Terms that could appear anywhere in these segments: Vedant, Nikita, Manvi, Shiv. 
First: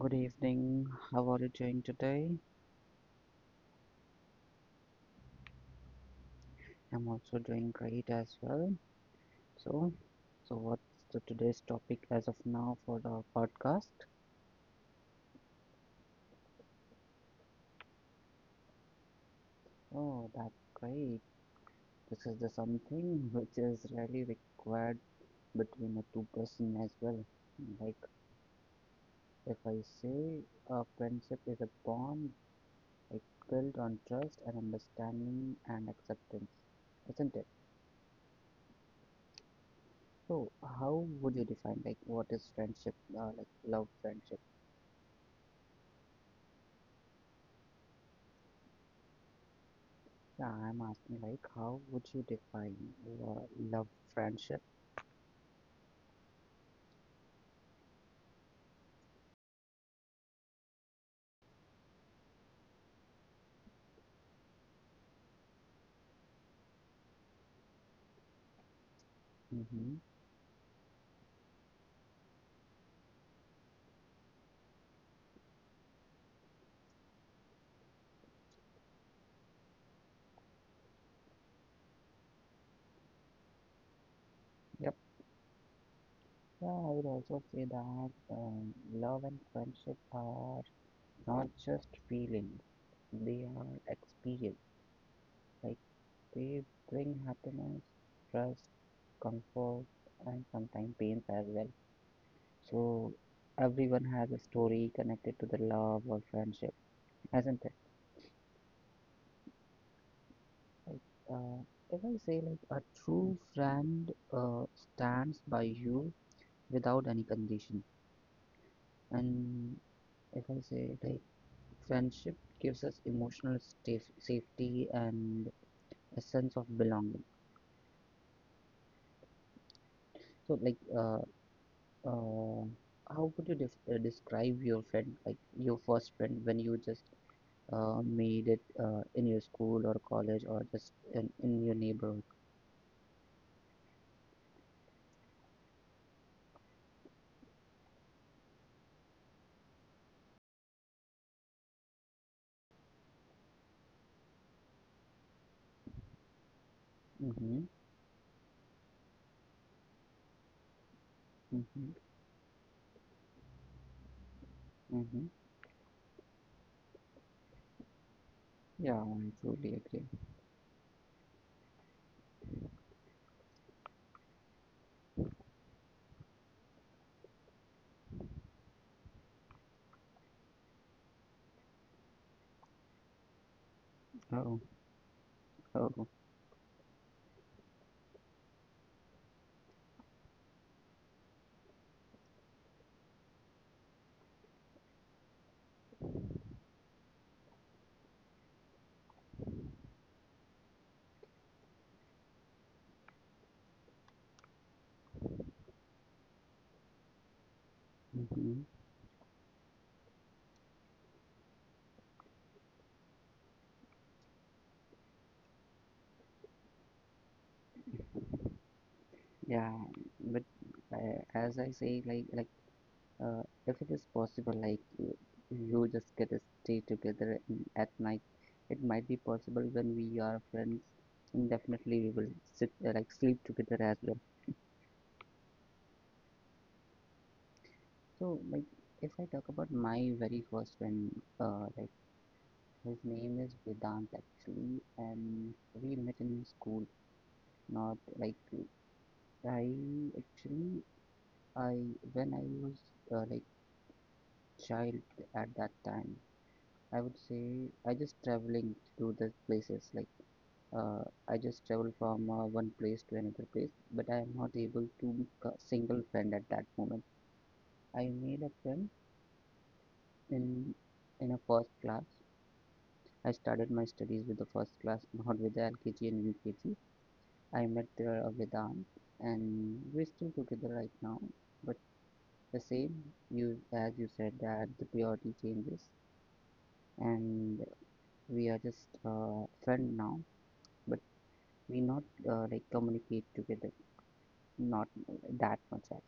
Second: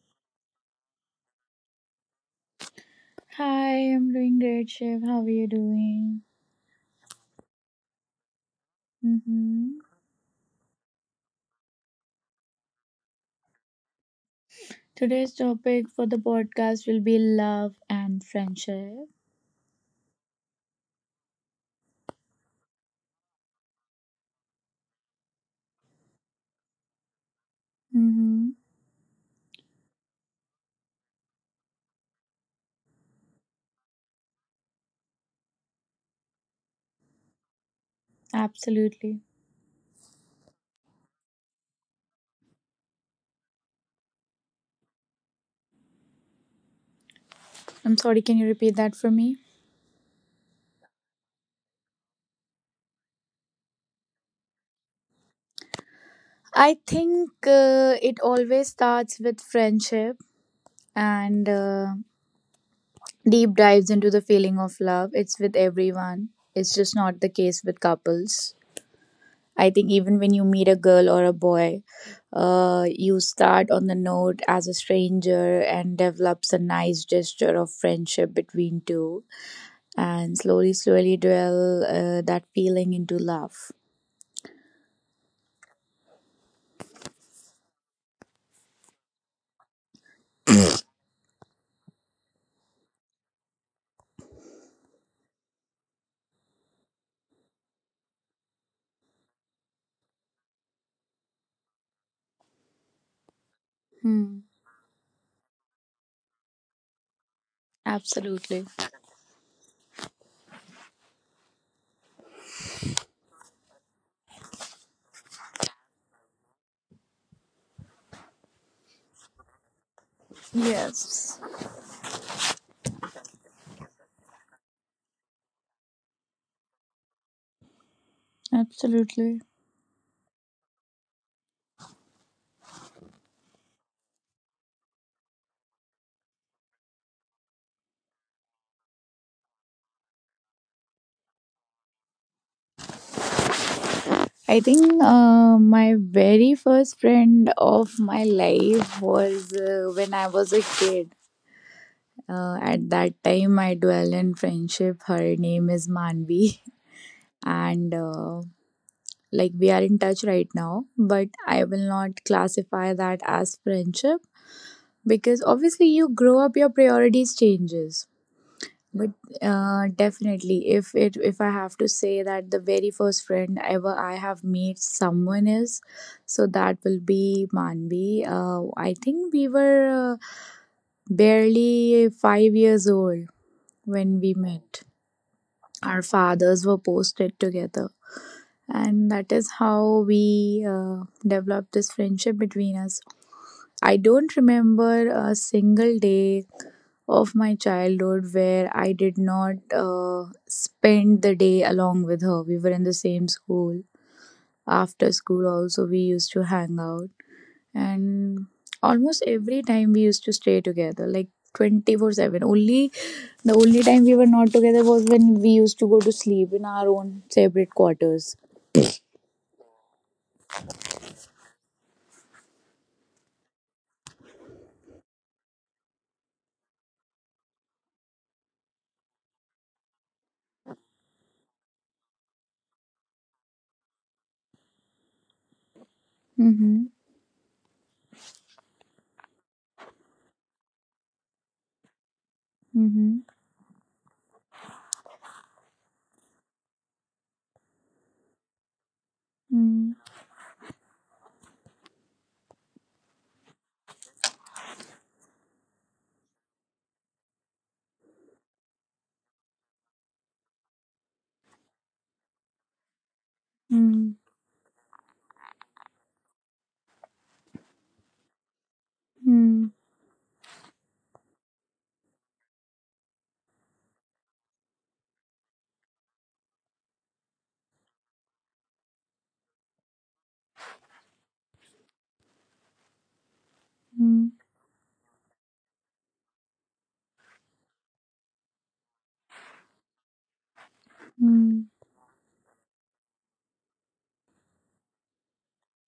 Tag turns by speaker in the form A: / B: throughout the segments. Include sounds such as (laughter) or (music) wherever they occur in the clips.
A: Good evening. How are you doing today?
B: Hi, I'm doing great, Shiv. How are you doing?
A: I'm also doing great as well.
B: Mm-hmm.
A: So, so, what's the today's topic as of now for the podcast?
B: Today's topic for the podcast will be love and friendship.
A: Oh, that's great. This is the something which is really required between a two-person as well. Like
B: Mm-hmm.
A: if I say a friendship is a bond like built on trust and understanding and acceptance, isn't it?
B: Absolutely.
A: So, how would you define like what is friendship, like love friendship?
B: I'm sorry, can you repeat that for me?
A: Yeah, I'm asking like how would you define love friendship?
B: I think it always starts with friendship and deep dives into the feeling of love. It's with everyone, it's just not the case with couples. I think
A: Mm-hmm.
B: even when you meet a girl or a boy, you start on the note as a stranger and develops a nice gesture of friendship between two, and slowly, slowly dwell that feeling into love.
A: Yep. Yeah, I would also say that love and friendship are not just feelings; they are experience. Like they bring happiness, trust, comfort, and sometimes pains as well. So everyone has
B: Hmm.
A: a story connected to the love or friendship, isn't it?
B: Absolutely.
A: Like, uh, if I say like a true friend stands by you without any condition, and if I say like
B: Yes.
A: friendship gives us emotional sta safety and a sense of belonging.
B: Absolutely.
A: So like, uh, uh, how could you def describe your friend, like your first friend, when you just made it in your school or college or just in your neighborhood?
B: I think my very first friend of my life was when I was a kid. At that time, I dwell in friendship. Her name is Manvi. (laughs)
A: Mm-hmm,
B: And like we are in touch right now, but I
A: mm-hmm,
B: will not classify that as friendship
A: mm-hmm.
B: because obviously you grow up, your priorities changes.
A: Yeah,
B: But
A: I truly agree.
B: definitely, if I have to say that the very first friend ever I have made someone is, so that will be Manvi. I think we were barely 5 years old when we
A: Oh.
B: met.
A: Oh,
B: Our fathers were posted together, and that is how we developed this friendship between us. I don't remember a single day of my childhood where I did not spend the day along with her. We were in the same school, after school also we used to hang out, and
A: hmm.
B: almost every time we used to stay together, like 24/7 only. The only time we were not together was when we used to go to sleep in our own separate quarters.
A: Yeah, but as I say, like uh, if it is possible, like you just get to stay together at night. It might be possible when we are friends, and definitely we will sit like sleep together as well.
B: Mhm.
A: So like if I talk about my very first friend, like his
B: Mhm.
A: name is Vedant actually, and we met in school. Not like
B: Mm.
A: I actually I when I was uh, like child at that time, I would say I just traveling to the places like uh, I just travel from one place to another place, but I
B: Mm.
A: am not able to make a single friend at that moment. I made a friend
B: Mm.
A: in in a first class. I started my studies with the first class, (laughs) not with the LKG and UKG. I met there with aunt, and we're still together right now. But the same, you as you said
B: Hmm.
A: that the priority changes and we are just friend now, but we
B: Mm.
A: not like communicate together, not that much. As.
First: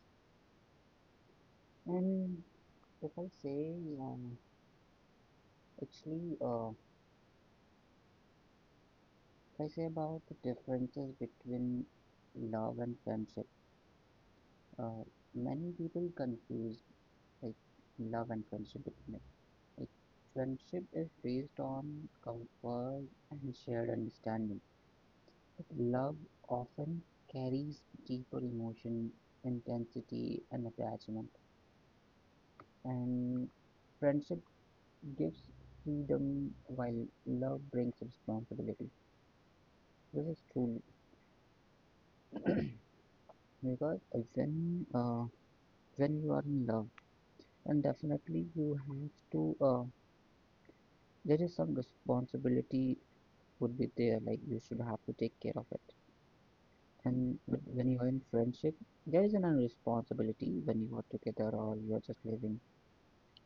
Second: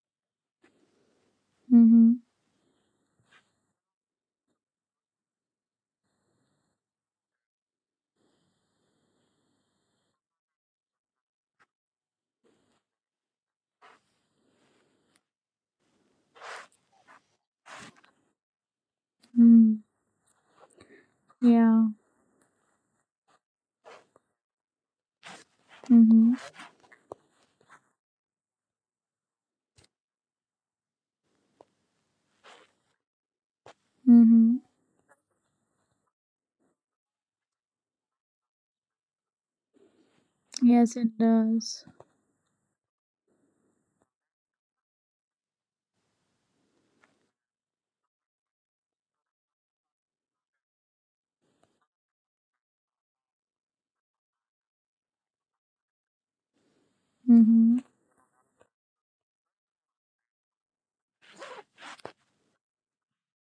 B: Mhm.
A: And if I say, um, actually, if I say about the differences between love and friendship, uh, many people confuse like love and friendship between it.
B: Mm.
A: Like friendship is based
B: Yeah.
A: on comfort and shared understanding. Love
B: Mhm.
A: often carries deeper emotion, intensity, and attachment, and friendship
B: Mhm.
A: gives freedom while love brings responsibility. This is true
B: Yes, it does.
A: because when uh, when you are in love, and definitely you have to there is some responsibility would be there, like you should have to take care of it. And but
B: Mhm.
A: when you are in friendship, there is an responsibility when you are together or you are just living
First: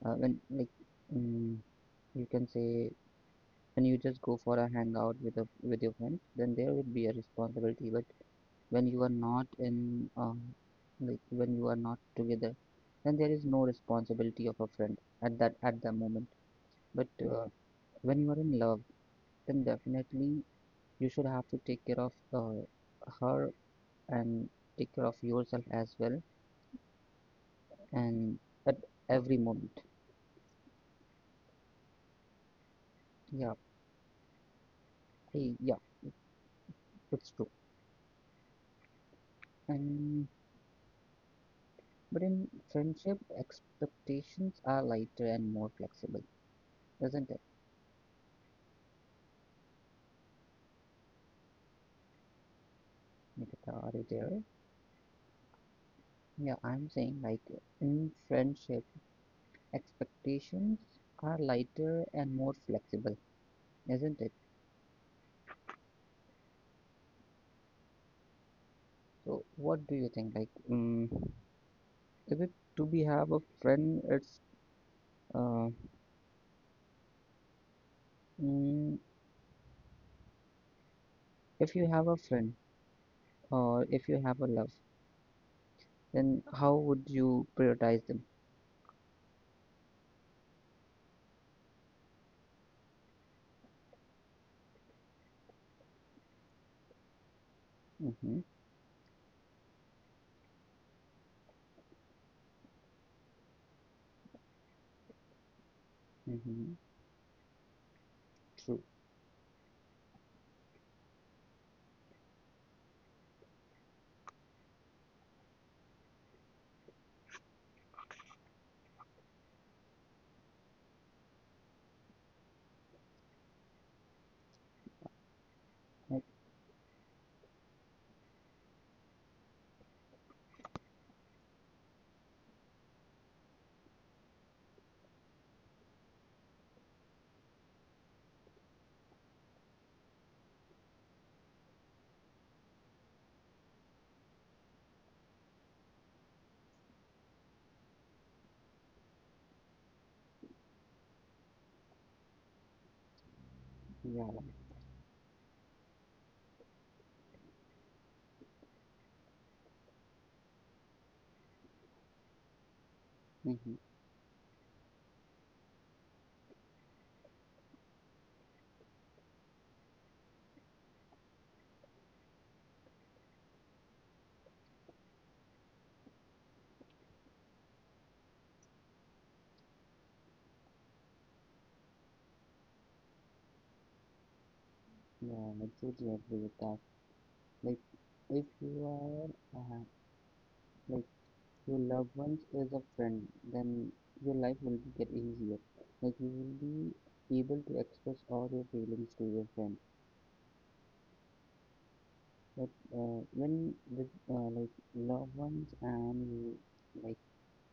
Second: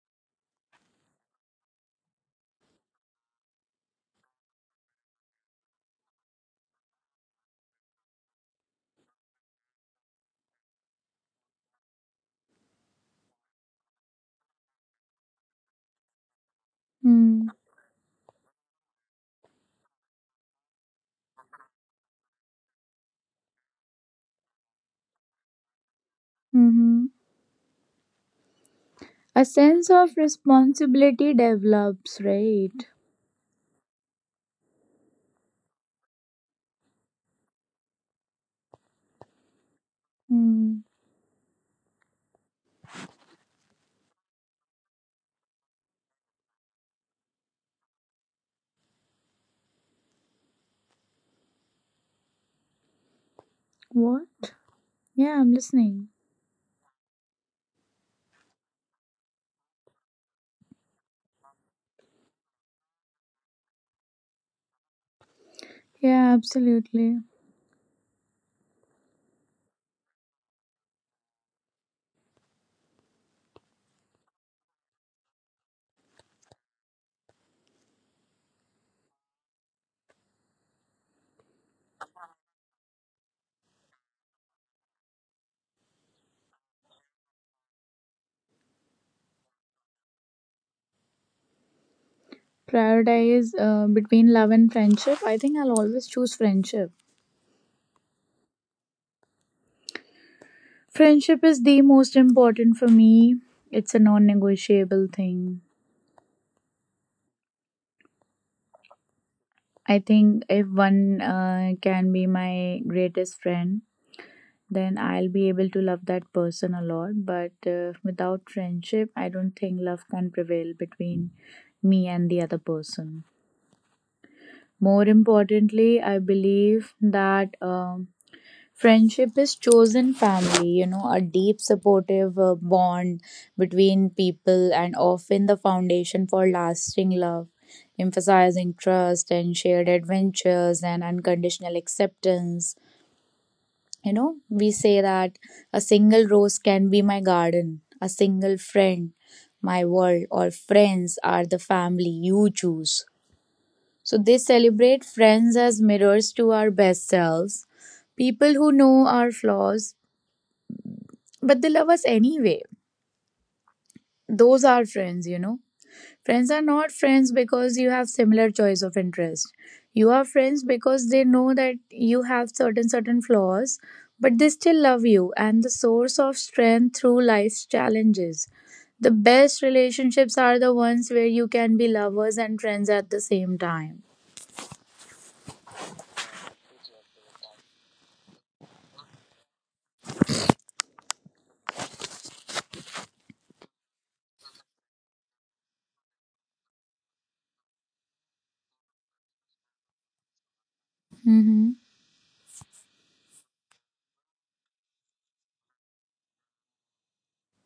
A: when like mm you can say when you just go for a hangout with a with your friends, then there would be a responsibility. But when you are not in like when you are not together, then there is no responsibility of a friend at that moment. But uh,
B: Mm.
A: when you are in love, then definitely you should have to take care of uh, her and take care of yourself as well,
B: Mhm.
A: and at every
B: A
A: moment.
B: sense of responsibility develops, right?
A: Yeah, yeah, it's true. and
B: Mm.
A: But in friendship, expectations are lighter and more flexible, isn't it, Nikita? Are you
B: What?
A: there?
B: Yeah, I'm listening.
A: Yeah, I'm saying like in friendship, expectations are lighter and more flexible, isn't it?
B: Yeah, absolutely.
A: So, what do you think? Like, is it to be have a friend? Uh, mm, if you have a friend or if you have a love, then how would you prioritize them?
B: Prioritize between love and friendship, I think I'll always choose friendship.
A: Mm-hmm,
B: Friendship is the most important for me. It's a non-negotiable thing.
A: mm-hmm, true.
B: I think if one can be my greatest friend, then I'll be able to love that person a lot. But without friendship, I don't think love can prevail between me and the other person. More
A: Like,
B: importantly, I believe that friendship is chosen family, you know, a deep supportive bond between people and often the foundation for lasting love, emphasizing trust and shared adventures and unconditional acceptance. You know, we say that a single rose can be my garden, a single friend my world, or friends are the family you choose. So they
A: yeah.
B: celebrate friends as mirrors to our best selves, people who know our flaws, but they love us anyway.
A: Mhm.
B: Those are friends, you know. Friends are not friends because you have similar choice of interest. You are friends because they know that you have certain flaws, but they still love you, and the source of strength through life's challenges. The best relationships are the ones where you can be lovers and friends at the same time.
A: Yeah, I absolutely agree with that. Like, if you are, like your loved ones is a friend, then your life will be get easier. Like you will be able to express all your feelings to your friend.
B: Mm-hmm.
A: But when with like loved ones and like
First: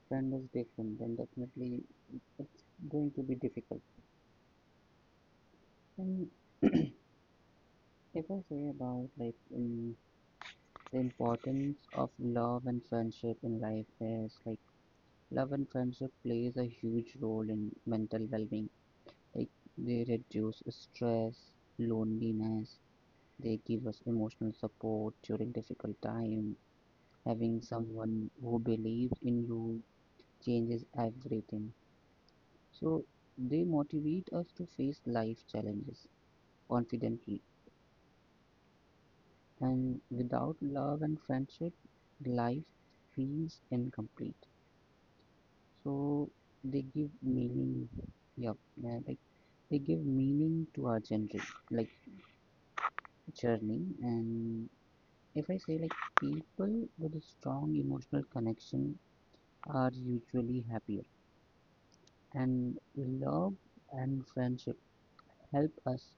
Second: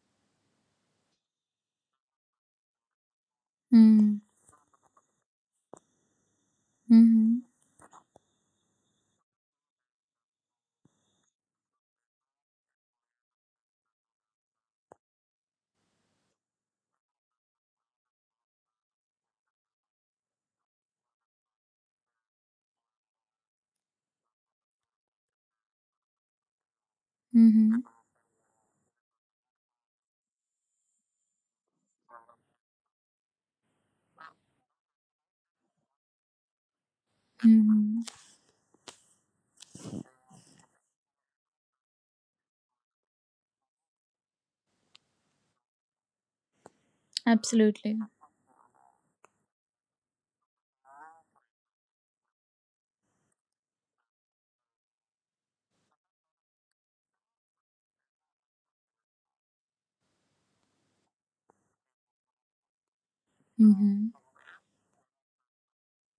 A: friend is different, then definitely it's going to be difficult.
B: Mm-hmm.
A: And (clears throat)
B: Mm-hmm.
A: if I say about like the importance of love and friendship in life is like, love and friendship plays a huge role in mental well-being. Like they reduce stress, loneliness, they give us emotional support during difficult time. Having
B: Mm-hmm.
A: someone who believes in you changes everything. So they motivate us to face life challenges confidently.
B: Mm-hmm.
A: And without love and friendship, life feels incomplete. So they give meaning,
B: Absolutely.
A: yeah, yeah, like they give meaning to our generation, like journey. And if I say like people with a strong emotional connection are usually happier, and love
B: Mm-hmm.
A: and friendship help us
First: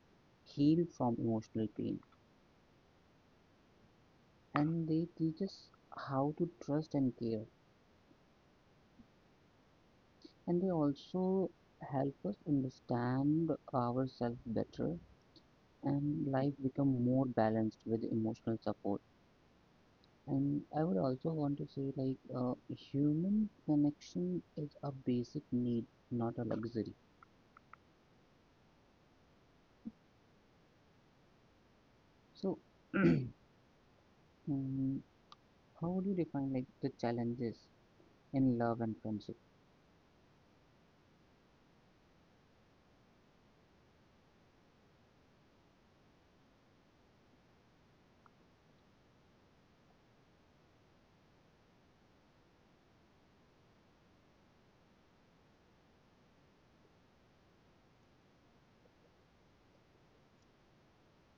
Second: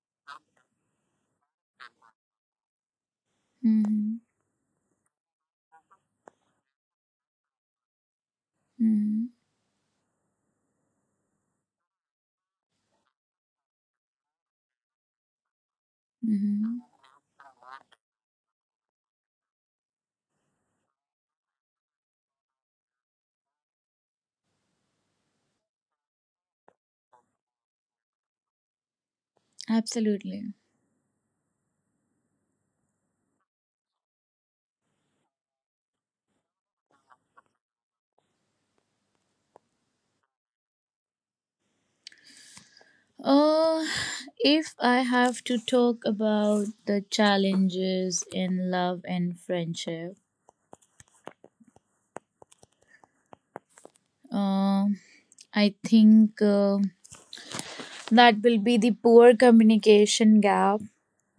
A: heal from emotional pain,
B: Mm-hmm.
A: and they teach us how to trust and care,
B: Mm-hmm.
A: and they also help us understand ourselves better and life
B: Mm-hmm.
A: become more balanced with emotional support. And I would also want to say like human connection is a basic need, not a luxury.
B: Absolutely.
A: So (clears throat) mm, how would you define like the challenges in love and friendship?
B: Uh, if I have to talk about the challenges in love and friendship, uh, I think that will be the poor communication gap,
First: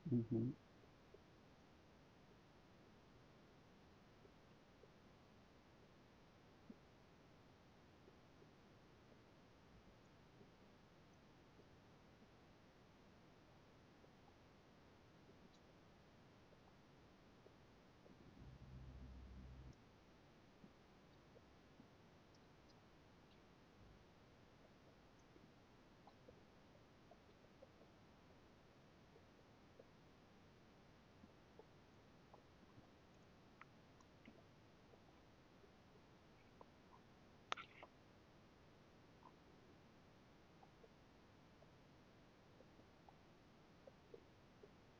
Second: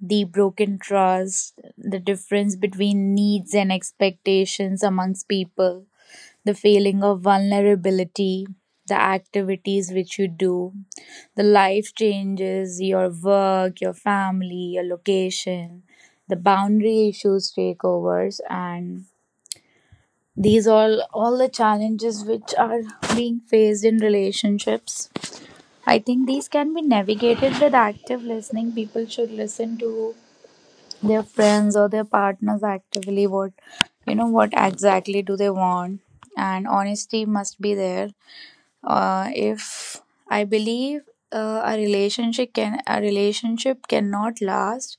B: the
A: Hmm.
B: broken trust, the difference between needs and expectations amongst people, the feeling of vulnerability, the activities which you do, the life changes, your work, your family, your location, the boundary issues takeovers, and these all the challenges which are being faced in relationships. I think these can be navigated with active listening. People should listen to their friends or their partners actively, what, you know, what exactly do they want, and honesty must be there. If I believe a relationship cannot last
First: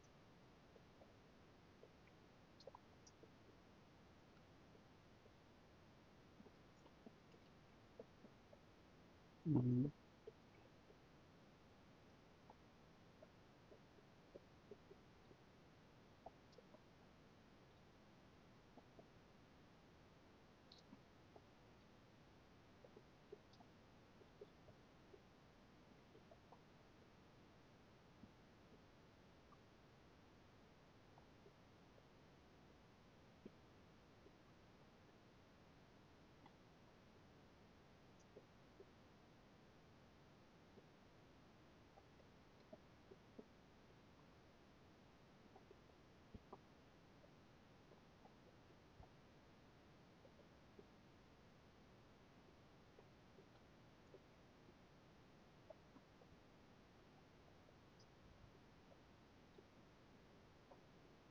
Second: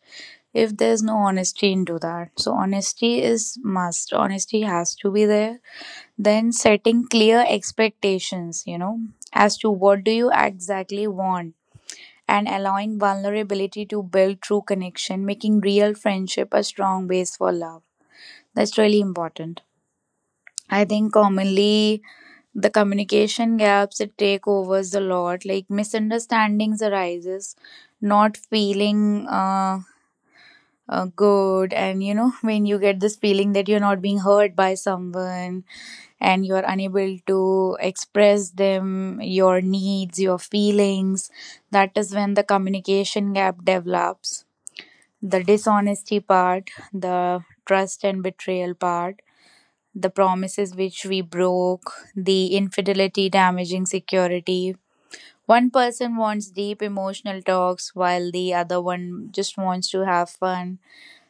B: if there's no honesty into that. So honesty is must. Honesty has to be there. Then setting clear expectations, you know, as to
A: Hmm.
B: what do you exactly want, and allowing vulnerability to build true connection, making real friendship a strong base for love. That's really important. I think commonly the communication gaps, it take overs a lot, like misunderstandings arises, not feeling good, and you know (laughs) when you get this feeling that you're not being heard by someone and you are unable to express them your needs, your feelings, that is when the communication gap develops. The dishonesty part, the trust and betrayal part, the promises which we broke, the infidelity damaging security. One person wants deep emotional talks while the other one just wants to have fun.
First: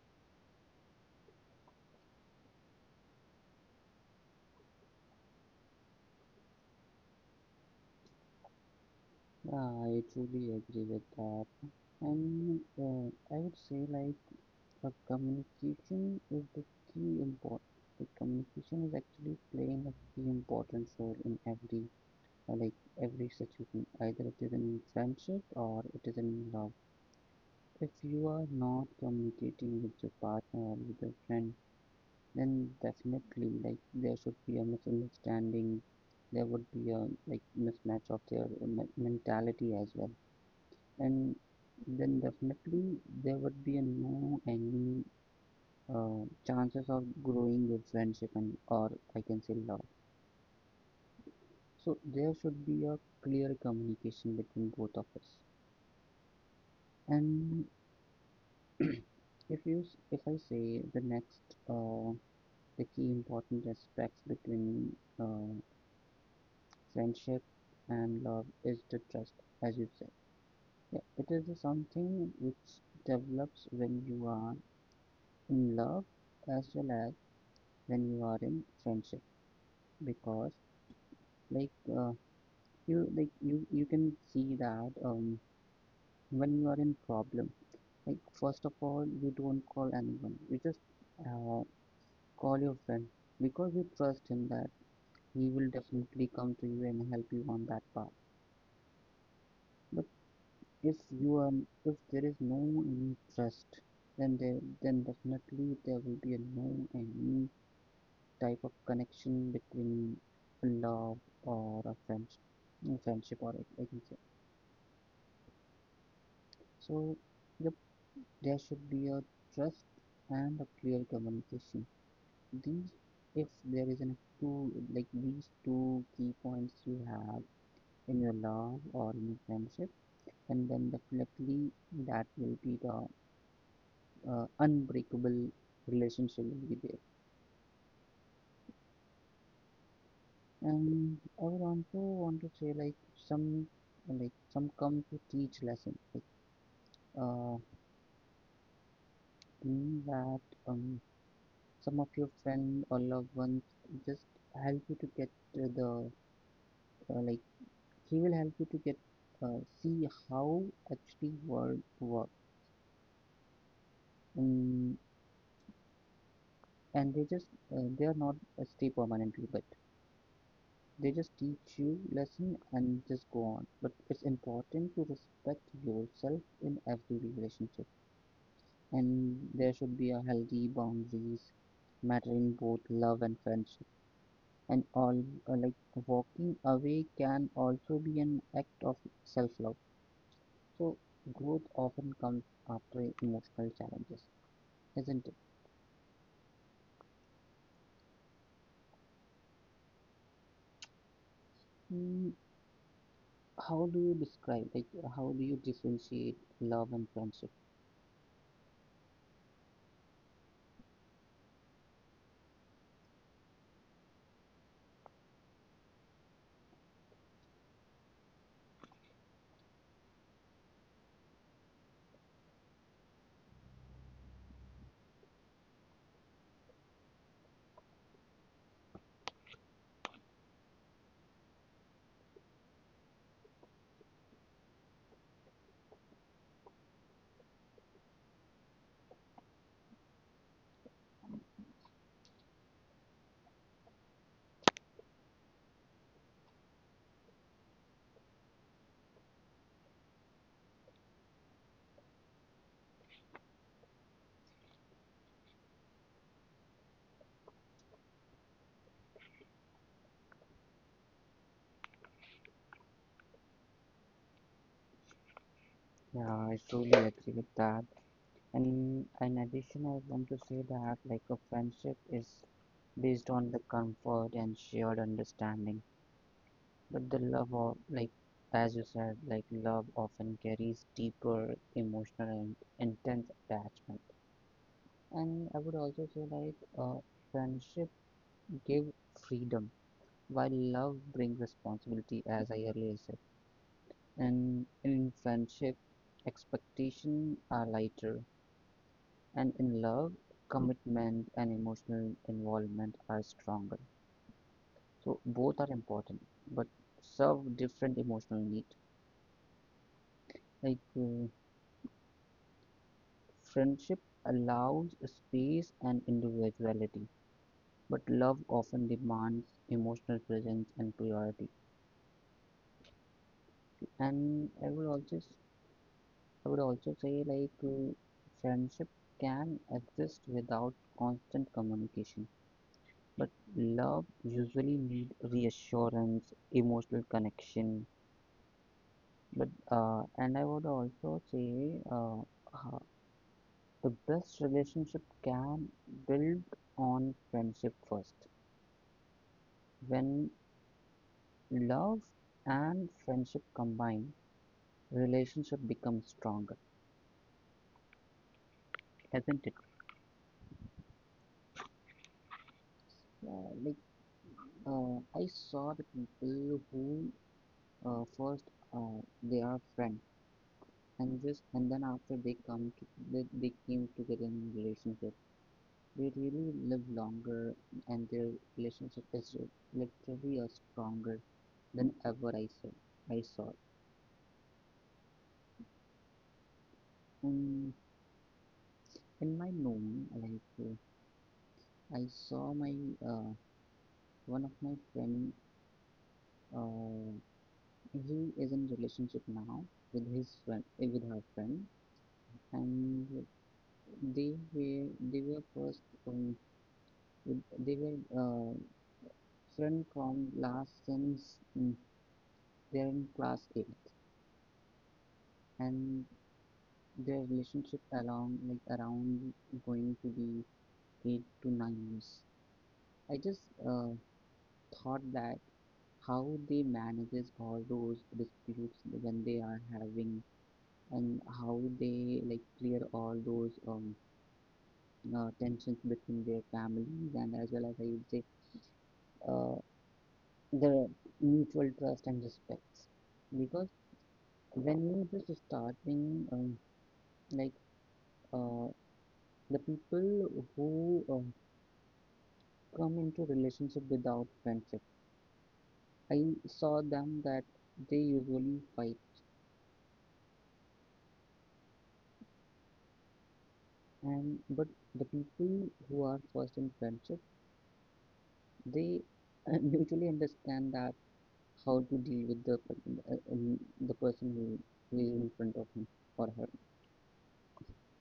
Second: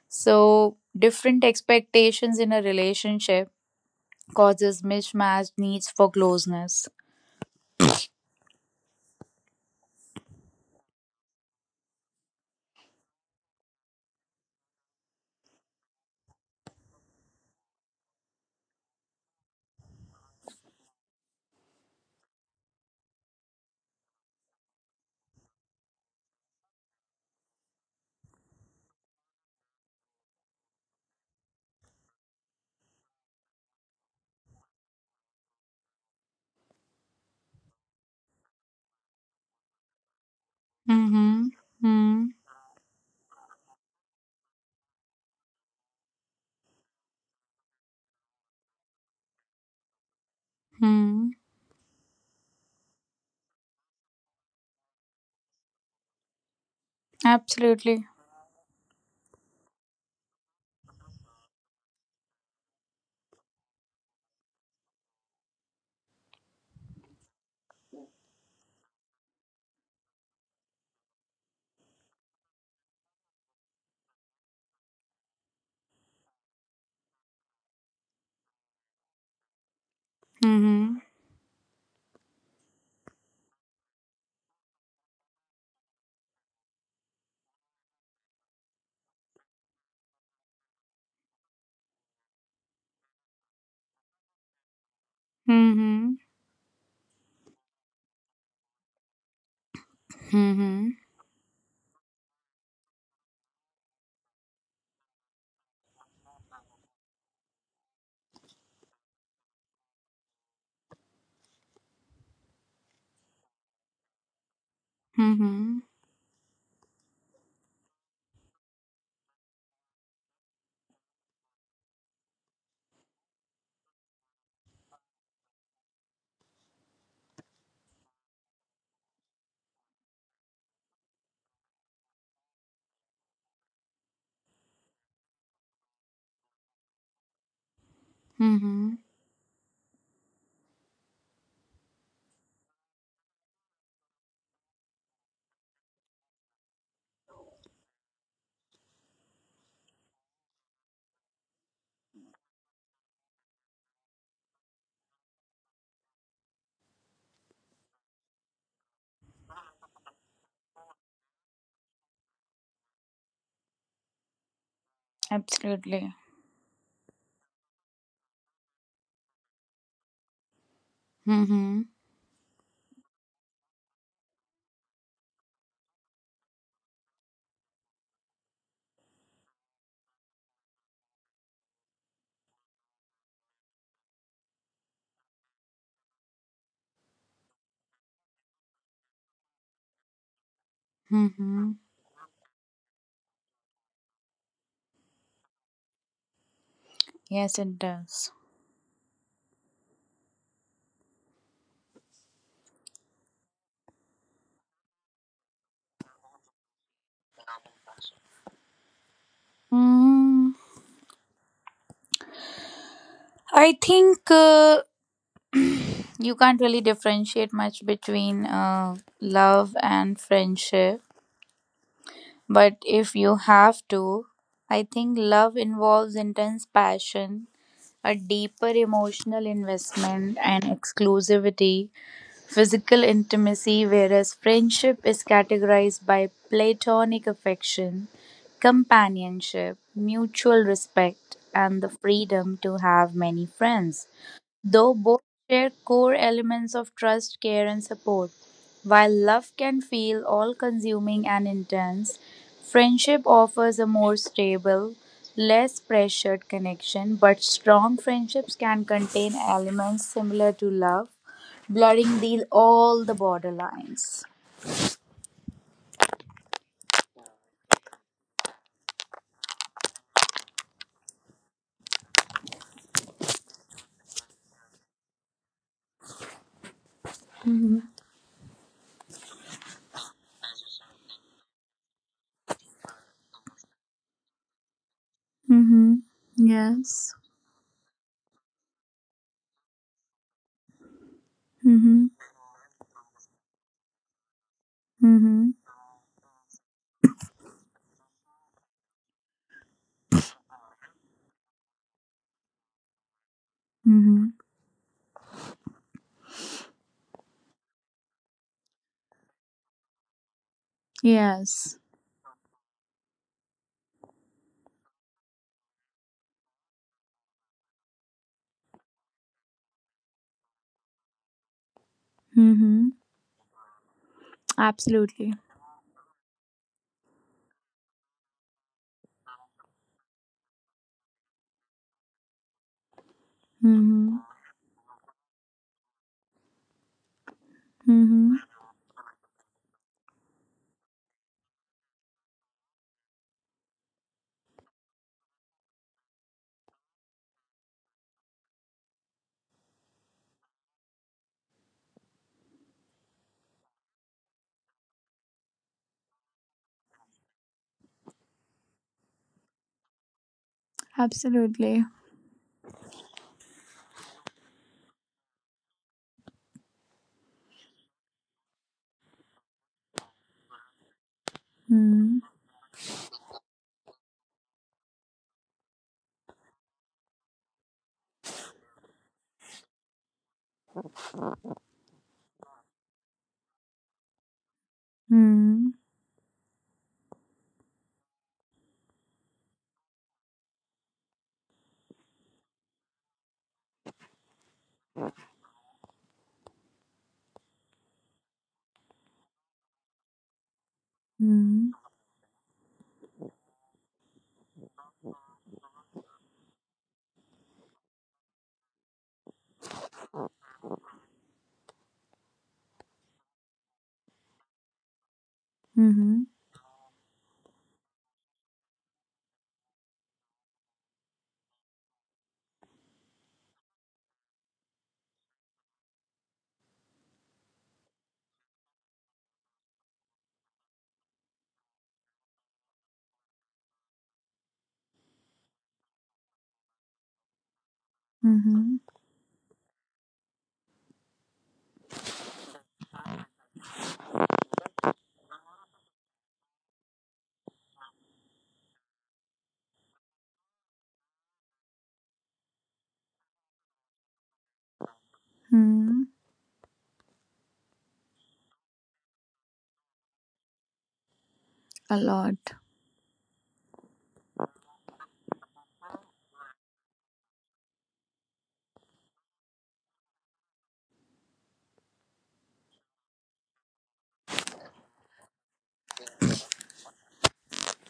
B: So, different expectations in a relationship causes mismatched needs for closeness.
A: Yeah, I truly agree with that. And I would say like communication is the key important. The communication is actually playing a key important role in like every situation, either it is in friendship or it is in love. If you are not communicating with your partner or with your friend, then definitely like there should be a misunderstanding. There would be a like mismatch of their mentality as well, and
B: Mhm.
A: then
B: Mhm.
A: definitely there would be a no any chances of growing your friendship, and or I can say love.
B: Mhm.
A: So there should be a clear communication between both of us. And
B: Absolutely.
A: (clears throat) If you, if I say the next, uh, the key important aspects between friendship and love is the trust, as you said. Yeah, it is the something which develops when you are in love as well as when you are in friendship, because like
B: Mhm.
A: you can see that when you are in problem, like first of all you don't call anyone, you just uh, call your friend because you trust him that he will definitely come to you and
B: Mhm.
A: help you on that path. But if you are if
B: Mhm.
A: there is no any trust, then definitely there will be a no any type of connection between love or a friendship or I can say.
B: Mhm.
A: So yep, there should be a trust and a clear communication. These, if there is an two like these two key points you have in your love or in your friendship, and then definitely that will be the unbreakable relationship will be there.
B: Mhm.
A: And I would also want to say like some some come to teach lesson. Like uh, mean that um some of your friend or loved ones just help you to get to the, uh, like he will help you to get see how actually world work. Um, and they just they are
B: Absolutely.
A: not stay permanently, but they just teach you lesson and just go on.
B: Mhm.
A: But it's important to respect yourself in every relationship, and there should be a healthy boundaries mattering both love and friendship. And all walking away can also be an act of self-love. So growth often comes after emotional
B: Mhm.
A: challenges, isn't it?
B: Yes, it does.
A: Mm. How do you describe like how do you differentiate love and friendship?
B: Mm, I think (clears throat) you can't really differentiate much between love and friendship. But if you have to, I think love involves intense passion, a deeper emotional investment, and exclusivity, physical intimacy, whereas friendship is categorized by platonic affection, companionship, mutual respect, and the freedom to have many friends. Though both share core elements of trust, care, and support. While love can feel all consuming and intense, friendship offers a more stable, less pressured connection. But strong friendships can contain elements similar to love, blurring the, all the borderlines.
A: Yeah, I truly agree with that. And in addition, I want to say that like a friendship is based on the comfort and shared understanding. But the love of like as you said, like love often carries deeper emotional and intense attachment. And I would also
B: Mm-hmm.
A: say like
B: Yes.
A: friendship give freedom while love brings
B: Mm-hmm.
A: responsibility as I earlier said. And in
B: Mm-hmm.
A: friendship expectation are lighter. And in love, commitment and emotional involvement are stronger.
B: Mm-hmm.
A: So both are important, but serve different emotional need. Like
B: Yes.
A: friendship allows space and individuality, but love often demands emotional presence and priority.
B: Mm-hmm.
A: And I would also, s-
B: Absolutely.
A: I would also say like friendship can exist without constant communication. But love
B: Mm-hmm.
A: usually need reassurance, emotional connection.
B: Mm-hmm.
A: But and I would also say uh, the best relationship can build on friendship first. When love and friendship combine, relationship becomes stronger, has not it?
B: Absolutely.
A: Yeah, like I saw the people who first they are friends, and then after they
B: Hmm.
A: come to, they came together in a relationship. They really live longer, and their relationship is literally a stronger than ever I saw.
B: Hmm.
A: In in my known, like I saw my, uh, one of my friend, uh, he is in relationship now with with her friend,
B: Hmm.
A: and they were they were first, um, they were uh, friend from last since they're in class 8, and
B: Mhm.
A: their relationship along like around going to be 8 to 9 years. I just uh, thought that how they manages all those disputes when they are having, and how they like clear all those tensions between their families, and as well as I would say
B: Mhm.
A: uh, the mutual trust and respects, because when you just starting, um, like uh, the people who come into relationship without friendship,
B: Hmm.
A: I saw them that they usually fight.
B: A lot.
A: And but the people who are first in friendship, they (laughs) usually understand that how to deal with the the person who is in front of him or her.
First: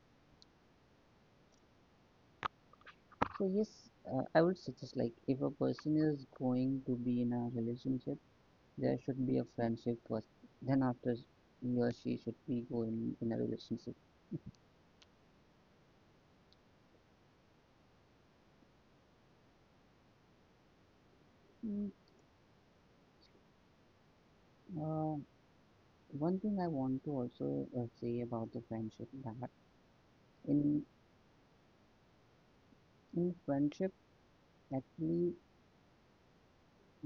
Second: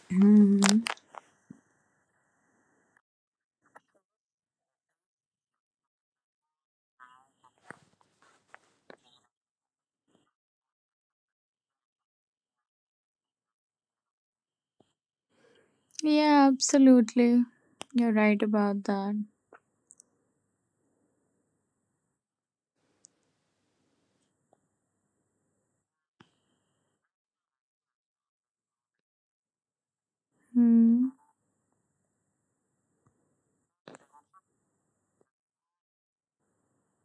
B: Hmm.
A: So yes, I would suggest like if a person is going to be in a relationship, there should be a friendship first. Then after he or she should be going in a relationship.
B: Yeah, absolutely. You're right about that.
A: Mm, Uh, one thing I want to also say about the friendship, that in
B: Hmm.
A: in friendship actually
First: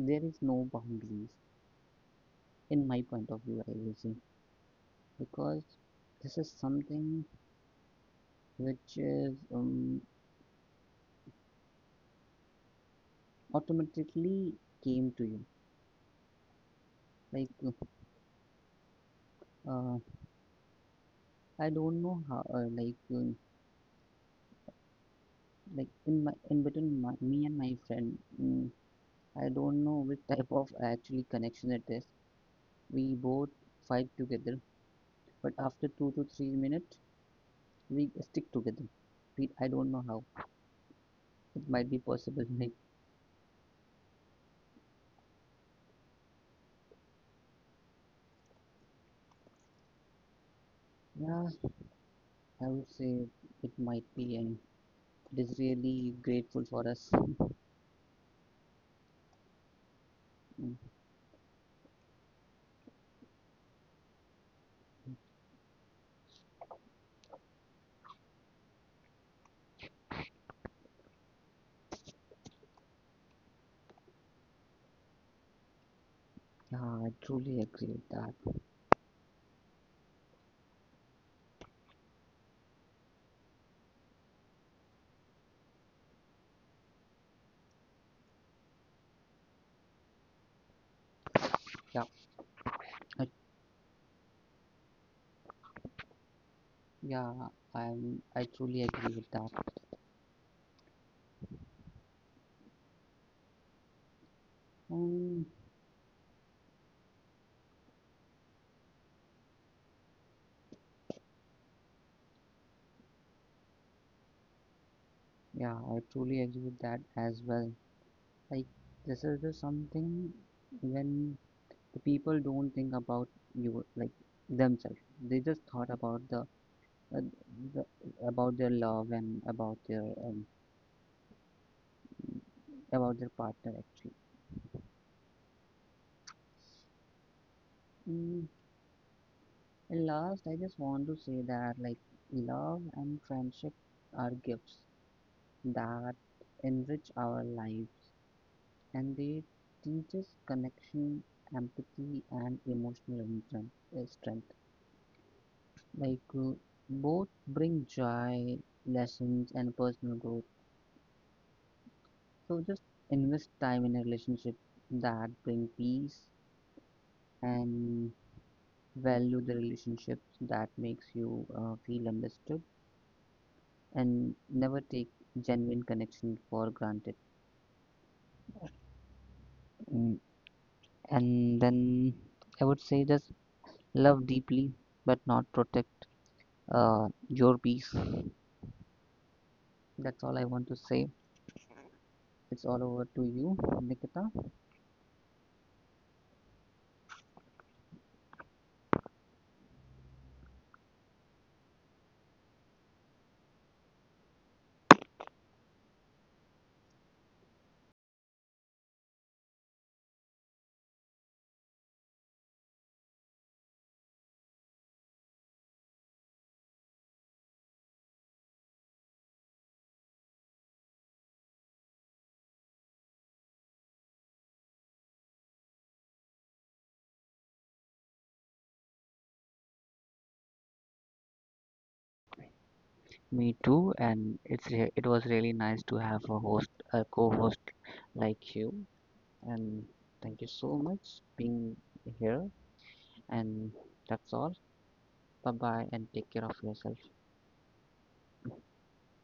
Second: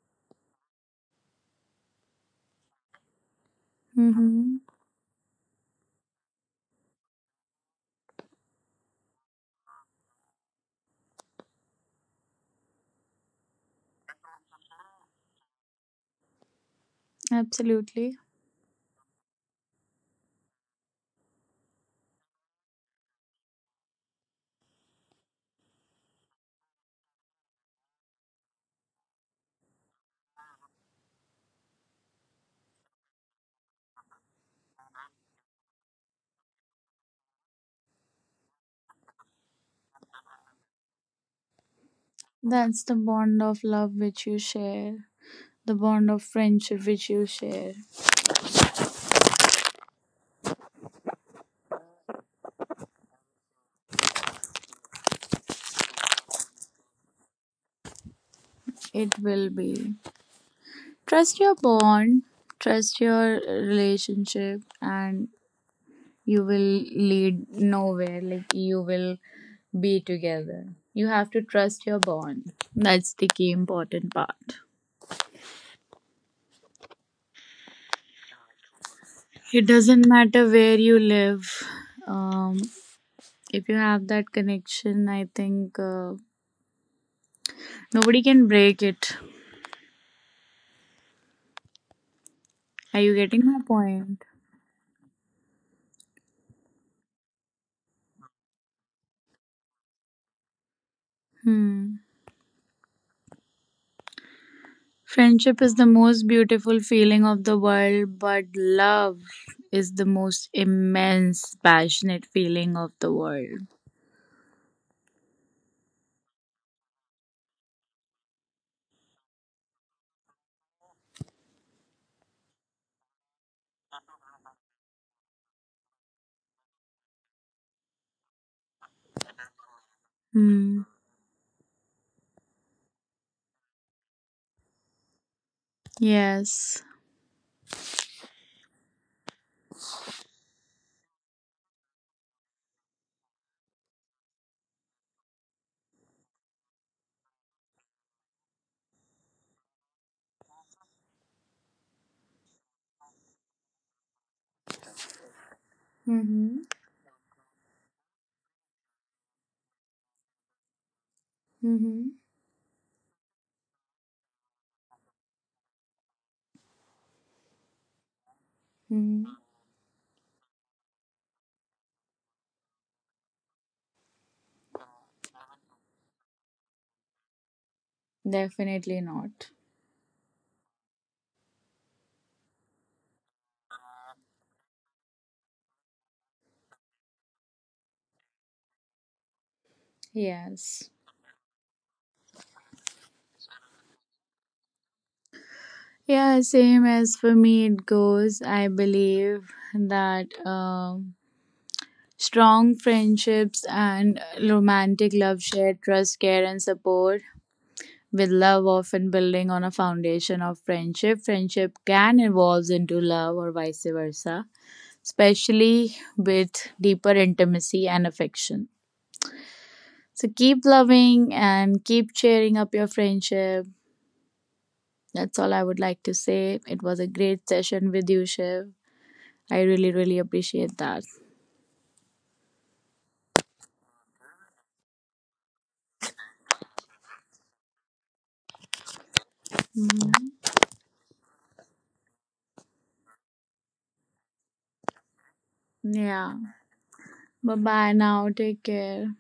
A: there is no boundaries, in my point of view I will say,
B: Hmm.
A: because this is something which is automatically came to you. Like
B: Absolutely.
A: uh, I don't know how like in my, in between my, me and my friend. mm I don't know which type of actually connection it is. We both fight together, but after 2 to 3 minutes, we stick together. I don't know how. It might be possible. Like,
B: That's the bond of love which you share. The bond of friendship which you share.
A: yeah, I would say it might be, and it is really grateful for us.
B: It will be.
A: Mm.
B: Trust your bond. Trust your relationship and you will lead nowhere, like you will be together. You have to trust your bond. That's the key important part.
A: Yeah, I truly agree with that.
B: It doesn't matter where you live, um, if you have that connection, I think nobody can break it.
A: Yeah,
B: Are you
A: I,
B: getting my point?
A: yeah, I truly agree with that.
B: Hmm.
A: Um,
B: Friendship is the most beautiful feeling of the world, but love is the most immense passionate feeling of the world.
A: yeah, I truly agree with that as well. Like, this is just something when the people don't think about you like themselves, they just thought uh, the about their love and about their um,
B: Hmm.
A: about their partner actually.
B: Yes.
A: Mm, and last I just want to say that like love and friendship are gifts that enrich our lives, and they teach us connection, empathy and emotional strength. Like
B: Mm-hmm.
A: both bring joy, lessons and personal growth.
B: Mm-hmm.
A: So just invest time in a relationship that bring peace, and
B: Mm-hmm.
A: value the relationships that makes you feel understood, and never take genuine connection for granted.
B: Definitely not.
A: Mm, And then I would say just love deeply but not protect your peace. That's all I want to
B: Yes.
A: say. It's all over to you, Nikita.
B: Yeah, same as for me it goes. I believe that strong friendships and romantic love share trust, care, and support. With love often building on a foundation of friendship, friendship can evolve into love or vice versa, especially with deeper intimacy and affection. So keep loving and keep cheering up your friendship. That's all I would like to say. It was a great session with you, Shiv. I really, really appreciate that.
A: Me too, and it was really nice to have a host, a co-host like you. And thank you
B: Mhm.
A: so much being here, and that's all. Bye bye, and take
B: Yeah.
A: care of yourself.
B: Bye bye now. Take care.